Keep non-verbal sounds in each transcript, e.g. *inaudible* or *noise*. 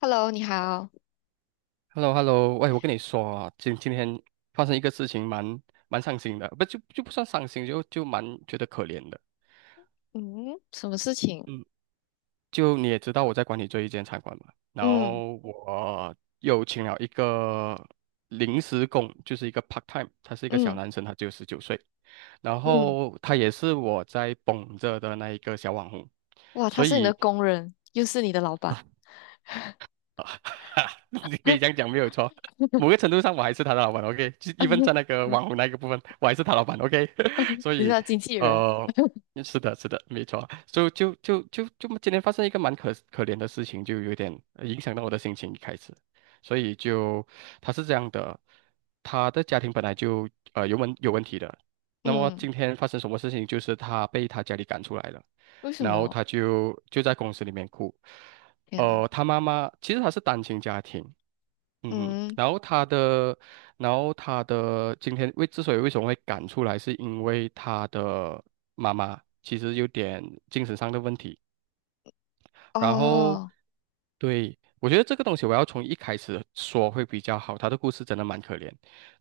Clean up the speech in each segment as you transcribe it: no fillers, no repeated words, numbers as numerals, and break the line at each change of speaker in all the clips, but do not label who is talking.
Hello，你好。
h e l l o h e l l o 喂，我跟你说啊，今天发生一个事情蛮，蛮伤心的，不不算伤心，就蛮觉得可怜的。
嗯，什么事情？
嗯，就你也知道我在管理这一间餐馆嘛，然
嗯
后我又请了一个临时工，就是一个 part time，他是一个小
嗯
男生，他只有十九岁，然
嗯，
后他也是我在捧着的那一个小网红，
哇，他
所
是你的
以。
工人，又是你的老板。
*laughs* 你可以这样讲没有错。某个
*laughs*
程度上，我还是他的老板，OK，就一分在那个网红那个部分，我还是他老板，OK。*laughs* 所
你是
以，
他经纪人。
呃，是的，是的，没错。所以就今天发生一个蛮可怜的事情，就有点影响到我的心情一开始。所以就他是这样的，他的家庭本来就有问题的，那么
嗯，
今天发生什么事情，就是他被他家里赶出来了，
为什
然后
么？
他就在公司里面哭。
天呐。
呃，他妈妈其实他是单亲家庭，嗯哼，
嗯，
然后他的，然后他的今天为之所以为什么会赶出来，是因为他的妈妈其实有点精神上的问题。然后，
哦，
对，我觉得这个东西我要从一开始说会比较好。他的故事真的蛮可怜，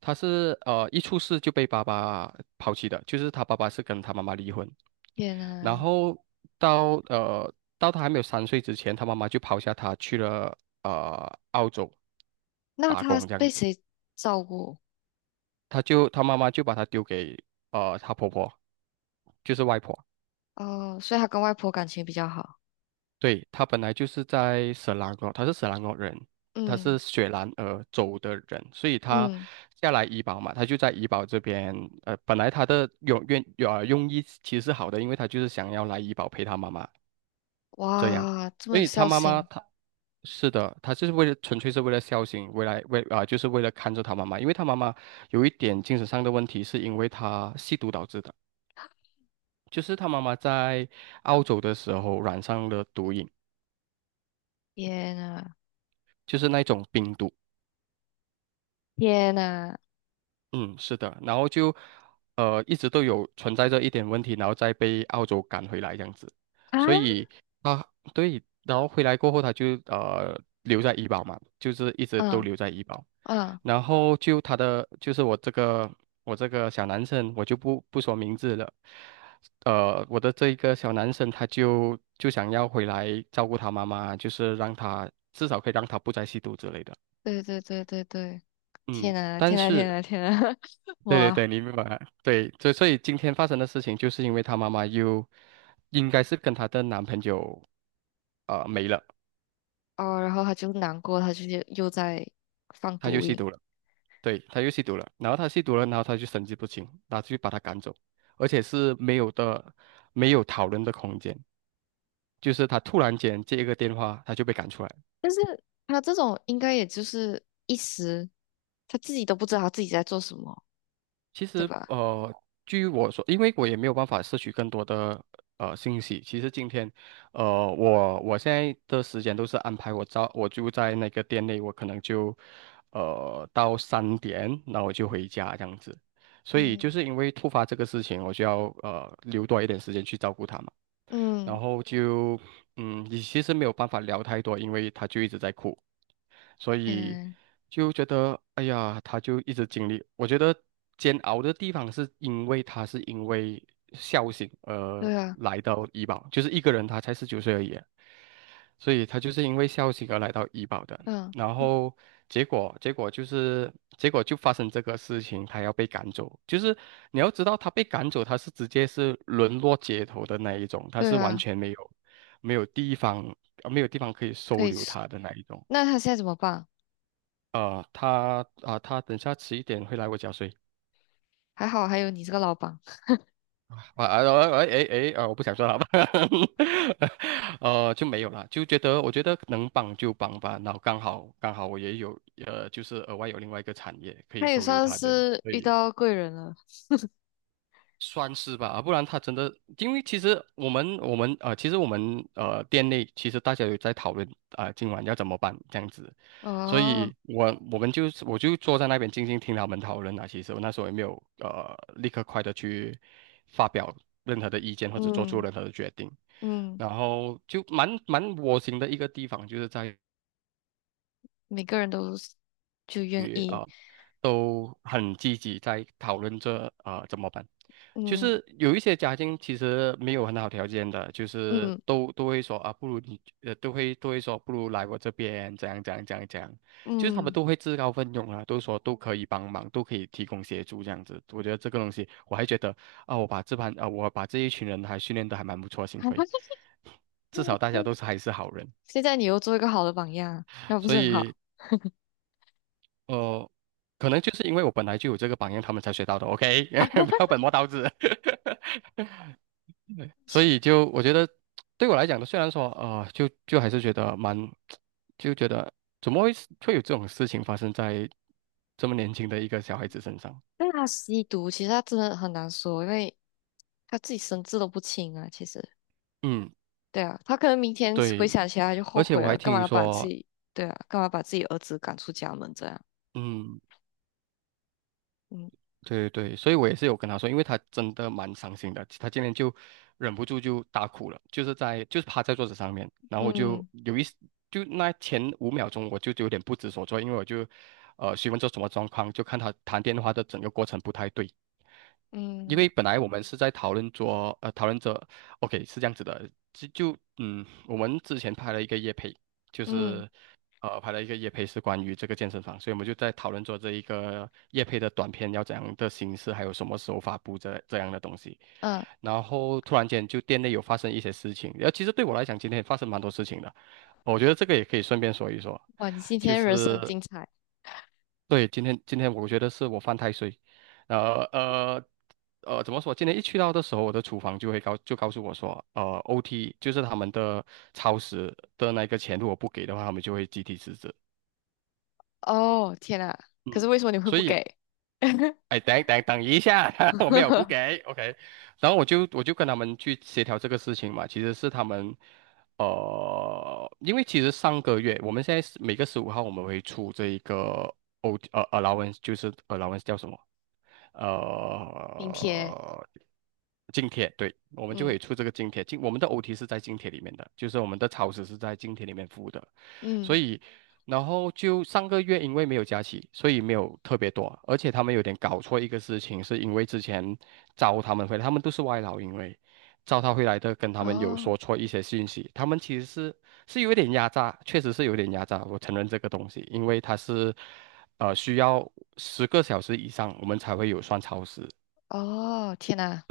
他是一出世就被爸爸抛弃的，就是他爸爸是跟他妈妈离婚，
天
然
呐，
后到他还没有三岁之前，他妈妈就抛下他去了澳洲
那
打
他
工这样
被
子，
谁照顾？
他妈妈就把他丢给他婆婆，就是外婆。
哦，所以他跟外婆感情比较好。
对，他本来就是在色兰诺，他是色兰诺人，他
嗯
是雪兰莪州的人，所以他
嗯，
下来怡保嘛，他就在怡保这边。呃，本来他的用愿有呃用意其实是好的，因为他就是想要来怡保陪他妈妈这样，
哇，这么
所
有
以他
孝
妈妈
心。
他是的，他就是纯粹是为了孝心，为来为啊、就是为了看着他妈妈，因为他妈妈有一点精神上的问题，是因为他吸毒导致的，就是他妈妈在澳洲的时候染上了毒瘾。
天呐，
就是那种冰毒，
天呐，
嗯，是的，然后就一直都有存在着一点问题，然后再被澳洲赶回来这样子，
啊，
所以他对，然后回来过后他就留在医保嘛，就是一直都
嗯
留在医保，
嗯
然后就他的就是我这个小男生，我就不说名字了，呃，我的这一个小男生他就想要回来照顾他妈妈，就是让他至少可以让他不再吸毒之类的。
对对对对对，天
嗯，
呐
但
天呐天
是
呐天呐，*laughs*
对对
哇
对，你明白。对，所以今天发生的事情，就是因为她妈妈又应该是跟她的男朋友没了，
哦，然后他就难过，他就是又在放
她就
毒
吸
瘾。
毒了。对，她又吸毒了，然后她吸毒了，然后她就神志不清，然后就把她赶走，而且是没有的，没有讨论的空间，就是她突然间接一个电话，她就被赶出来。
但是他这种应该也就是一时，他自己都不知道他自己在做什么，
其
对
实
吧？
据我说，因为我也没有办法摄取更多的信息。其实今天，呃，我现在的时间都是安排我早，我就在那个店内，我可能就到三点，那我就回家这样子。所以就
嗯
是因为突发这个事情，我就要留多一点时间去照顾他嘛。然
嗯
后就嗯，你其实没有办法聊太多，因为他就一直在哭，所以
嗯，
就觉得哎呀，他就一直经历，我觉得煎熬的地方是因为他是因为孝心而
对啊，
来到医保，就是一个人他才十九岁而已啊，所以他就是因为孝心而来到医保的。
嗯
然后结果结果就是结果就发生这个事情，他要被赶走。就是你要知道，他被赶走，他是直接是沦落街头的那一种，他
对
是完
啊，
全没有没有地方呃没有地方可以
可
收
以
留
吃。
他的那一种。
那他现在怎么办？
呃，他啊、他等下迟一点会来我家睡
还好还有你这个老板。
啊啊啊哎哎哎啊！我不想说了吧，*laughs* 呃，就没有了，就觉得我觉得能帮就帮吧，然后刚好我也有呃，就是额外有另外一个产业
*laughs*
可以
他也
收留
算
他这里，
是
所
遇
以
到贵人了。
算是吧，啊不然他真的，因为其实我们店内其实大家有在讨论啊、今晚要怎么办这样子，所
哦，
以我就坐在那边静静听他们讨论啊。其实我那时候也没有立刻快的去发表任何的意见或者做出
嗯
任何的决定，
嗯，
然后就蛮窝心的一个地方就是在
每个人都是就愿
于。
意。
呃都很积极在讨论这怎么办。就
嗯。
是有一些家庭其实没有很好条件的，就是
嗯
都会说啊，不如你都会说不如来我这边怎样怎样怎样怎样，就是他们
嗯，
都会自告奋勇啊，都说都可以帮忙，都可以提供协助这样子。我觉得这个东西我还觉得啊，我把这一群人还训练得还蛮不错，幸亏至少大
*laughs*
家都是还是好人。
现在你又做一个好的榜样啊那不
所
是很好
以。呃，可能就是因为我本来就有这个榜样，他们才学到的。OK，
啊？
*laughs* 不要本
*laughs*
末倒置。*laughs* 所以就我觉得，对我来讲呢，虽然说呃，就还是觉得蛮，就觉得怎么会有这种事情发生在这么年轻的一个小孩子身上？
但他吸毒，其实他真的很难说，因为他自己神志都不清啊。其实，
嗯，
对啊，他可能明天回想
对。
起来他就
而
后
且
悔
我还
了，干嘛
听
要把自
说，
己，对啊，干嘛把自己儿子赶出家门这样？
嗯，
嗯
对对，所以我也是有跟他说，因为他真的蛮伤心的，他今天就忍不住就大哭了，就是在就是趴在桌子上面，然后我就
嗯
有一就那前五秒钟我就有点不知所措，因为我就询问这什么状况，就看他谈电话的整个过程不太对，因
嗯
为本来我们是在讨论着，OK 是这样子的，就嗯我们之前拍了一个夜配，就
嗯
是。拍了一个夜配，是关于这个健身房，所以我们就在讨论做这一个夜配的短片要怎样的形式，还有什么时候发布这样的东西。
嗯，
然后突然间就店内有发生一些事情，然后其实对我来讲，今天也发生蛮多事情的，我觉得这个也可以顺便说一说，
哇，你今
就
天人生很
是
精彩。
对今天我觉得是我犯太岁，呃呃。呃，怎么说？今天一去到的时候，我的厨房就告诉我说，呃，OT 就是他们的超时的那个钱，如果不给的话，他们就会集体辞职。
哦！天啊，可是为什么你会
所
不
以
给？
哎，等一下，*laughs* 我没有不
*laughs*
给，OK，然后我就跟他们去协调这个事情嘛，其实是他们，呃，因为其实上个月我们现在是每个十五号我们会出这一个 allowance，就是 allowance 叫什么？
明天，
呃，津贴，对，我们就可
嗯
以出这个津贴。津，我们的 OT 是在津贴里面的，就是我们的超时是在津贴里面付的。所
嗯，
以，然后就上个月因为没有假期，所以没有特别多，而且他们有点搞错一个事情，是因为之前招他们回来，他们都是外劳，因为招他回来的跟他们有
哦。
说错一些信息，他们其实是有点压榨，确实是有点压榨，我承认这个东西，因为他是需要10个小时以上我们才会有算超时，
哦，天呐，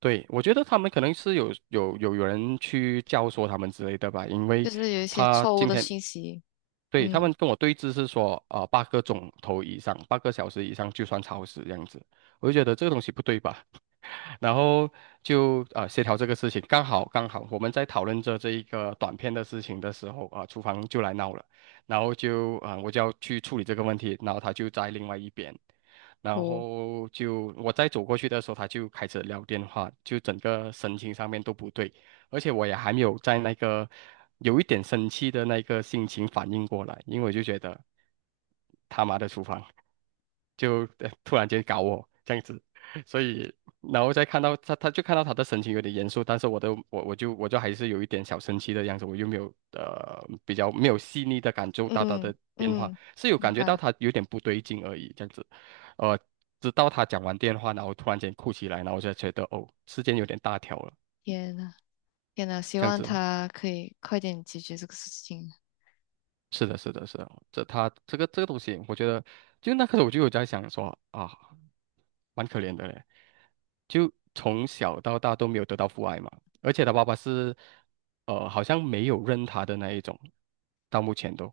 对，我觉得他们可能是有人去教唆他们之类的吧，因
就
为
是有一些
他
错误
今
的
天
信息。
对他
嗯
们跟我对峙是说，啊、8个钟头以上，8个小时以上就算超时这样子，我就觉得这个东西不对吧，*laughs* 然后就协调这个事情，刚好我们在讨论着这一个短片的事情的时候啊、厨房就来闹了，然后就啊、我就要去处理这个问题，然后他就在另外一边。然
哭，
后就我再走过去的时候，他就开始聊电话，就整个神情上面都不对，而且我也还没有在那个有一点生气的那个心情反应过来，因为我就觉得他妈的厨房就突然间搞我这样子，所以然后再看到他，他就看到他的神情有点严肃，但是我都我我就我就还是有一点小生气的样子，我又没有呃比较没有细腻的感受到他
嗯
的变化，
嗯，
是有
明
感觉到
白。
他有点不对劲而已，这样子。呃，直到他讲完电话，然后突然间哭起来，然后我就觉得哦，时间有点大条了，
天呐，天呐，希
这样
望
子。
他可以快点解决这个事情。
是的，是的，是的，这个东西，我觉得就那刻我就有在想说啊，蛮可怜的嘞，就从小到大都没有得到父爱嘛，而且他爸爸是好像没有认他的那一种，到目前都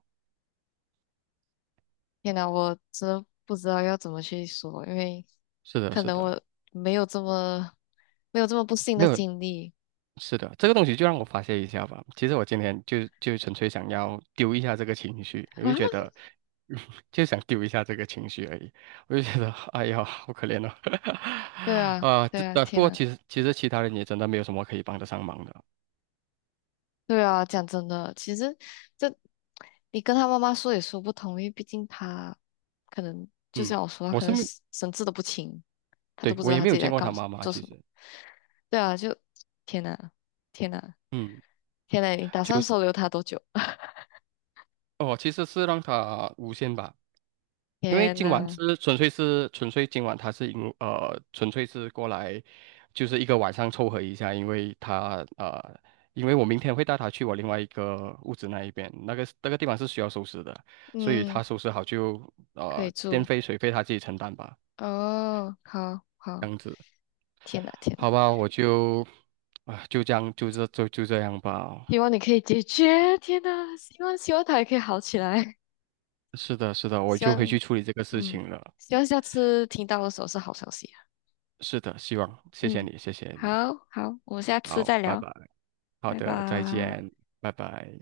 天呐，我真的不知道要怎么去说，因为
是的，
可
是
能
的，
我没有这么没有这么不幸
没
的
有
经历。
是的，这个东西就让我发泄一下吧。其实我今天就纯粹想要丢一下这个情绪，我就觉
*laughs*
得，*laughs* 就想丢一下这个情绪而已。我就觉得，*laughs* 哎呀，好可怜哦。
对
*laughs*
啊，
啊，这
对啊，
啊，不
天
过
呐，
其实其他人也真的没有什么可以帮得上忙的。
对啊，讲真的，其实这你跟他妈妈说也说不通，因为毕竟他可能就
嗯，
像我说，他
我
可
是
能
没，
神志都不清，他都
对，
不知
我
道
也
他
没
自
有
己
见
在
过他
干什么
妈妈，
做
其
什么。
实，
对啊，就天呐，天呐，
嗯，
天呐！你打算
就
收留他多久？*laughs*
哦，其实是让他无限吧。因为
天
今晚
呐，
是纯粹今晚他是因呃纯粹是过来，就是一个晚上凑合一下，因为因为我明天会带他去我另外一个屋子那一边，那个地方是需要收拾的，所以他
嗯，
收拾好就
可以
电
住
费水费他自己承担吧，
哦，好
这
好，
样子，
天呐，天呐，
好吧，我就啊、就这样吧，
希望你可以解决，天呐，希望他也可以好起来。
是的是的，
*laughs*
我
希
就回
望
去处理这个事
嗯，
情了，
希望下次听到的时候是好消息啊，
是的，希望谢谢
嗯，
你谢谢
好
你，
好，我们下次
好，
再
拜
聊，
拜，好
拜
的，再
拜。
见，拜拜。